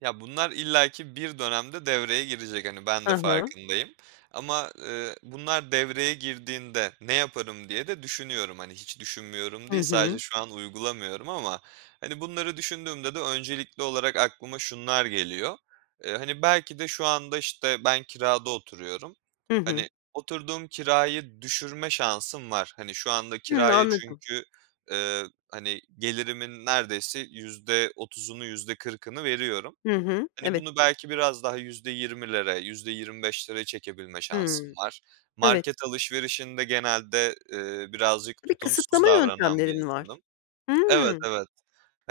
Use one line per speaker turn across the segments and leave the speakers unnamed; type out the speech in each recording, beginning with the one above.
Ya, bunlar illaki bir dönemde devreye girecek, hani, ben
Hı
de
hı.
farkındayım ama, eee, "Bunlar devreye girdiğinde ne yaparım?" diye de düşünüyorum. Hani, hiç düşünmüyorum
Hı
değil, sadece
hı.
şu an uygulamıyorum ama hani, bunları düşündüğümde de öncelikli olarak aklıma şunlar geliyor: Eee, hani, belki de şu anda, işte, ben kirada oturuyorum,
Hı hı.
hani, oturduğum kirayı düşürme şansım var; hani, şu anda
Hıı,
kiraya
anladım.
çünkü ııı, hani, gelirimin neredeyse %30'unu, %40'ını veriyorum.
Hı hı,
Hani,
evet.
bunu belki biraz daha %20'lere, %25'lere çekebilme şansım
Hımm,
var.
evet.
Market alışverişinde genelde, ııı, birazcık
Bir
tutumsuz
kısıtlama
davranan bir
yöntemlerin var.
insanım. Evet,
Hımm,
evet.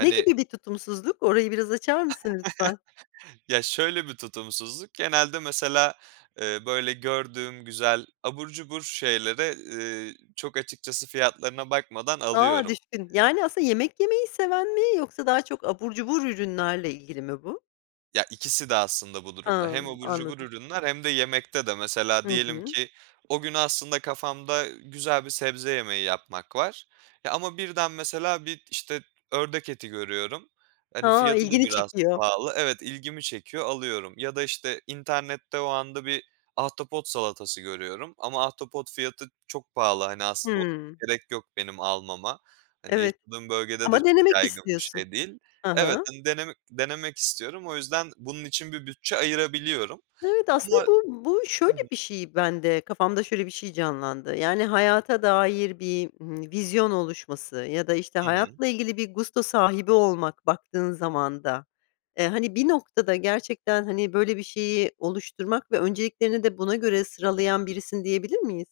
ne gibi bir tutumsuzluk? Orayı biraz açar mısın ,lütfen?
Ya, şöyle bir tutumsuzluk: Genelde mesela, eee, böyle gördüğüm güzel abur cubur şeyleri, ııı, çok açıkçası fiyatlarına bakmadan
A,
alıyorum.
düşün! Yani aslında yemek yemeyi seven mi yoksa daha çok abur cubur ürünlerle ilgili mi bu?
Ya, ikisi de aslında bu durumda. Hem
Hımm,
abur cubur
anladım.
ürünler hem de yemekte de. Mesela,
Hı
diyelim
hı.
ki o gün aslında kafamda güzel bir sebze yemeği yapmak var, eee, ama birden, mesela, bir, işte, ördek eti görüyorum. Hani,
Ha,
fiyatı da
ilgini
biraz
çekiyor.
pahalı, evet, ilgimi çekiyor, alıyorum. Ya da işte, internette o anda bir ahtapot salatası görüyorum ama ahtapot fiyatı çok pahalı. Hani, aslında o
Hımm.
gerek yok benim almama, hani,
Evet.
yaşadığım bölgede de
Ama
çok
denemek
yaygın bir
istiyorsun.
şey değil.
Hı
Evet,
hı.
hani, deneme denemek istiyorum, o yüzden bunun için bir bütçe ayırabiliyorum.
Evet ,aslında
Ama
bu bu şöyle
Tabii.
bir şey bende, kafamda şöyle bir şey canlandı. Yani, hayata dair bir, ııı, vizyon oluşması ya da işte,
Hı hı.
hayatla ilgili bir gusto sahibi olmak baktığın zaman da. Eee, hani, bir noktada gerçekten, hani, böyle bir şeyi oluşturmak ve önceliklerini de buna göre sıralayan birisin, diyebilir miyiz?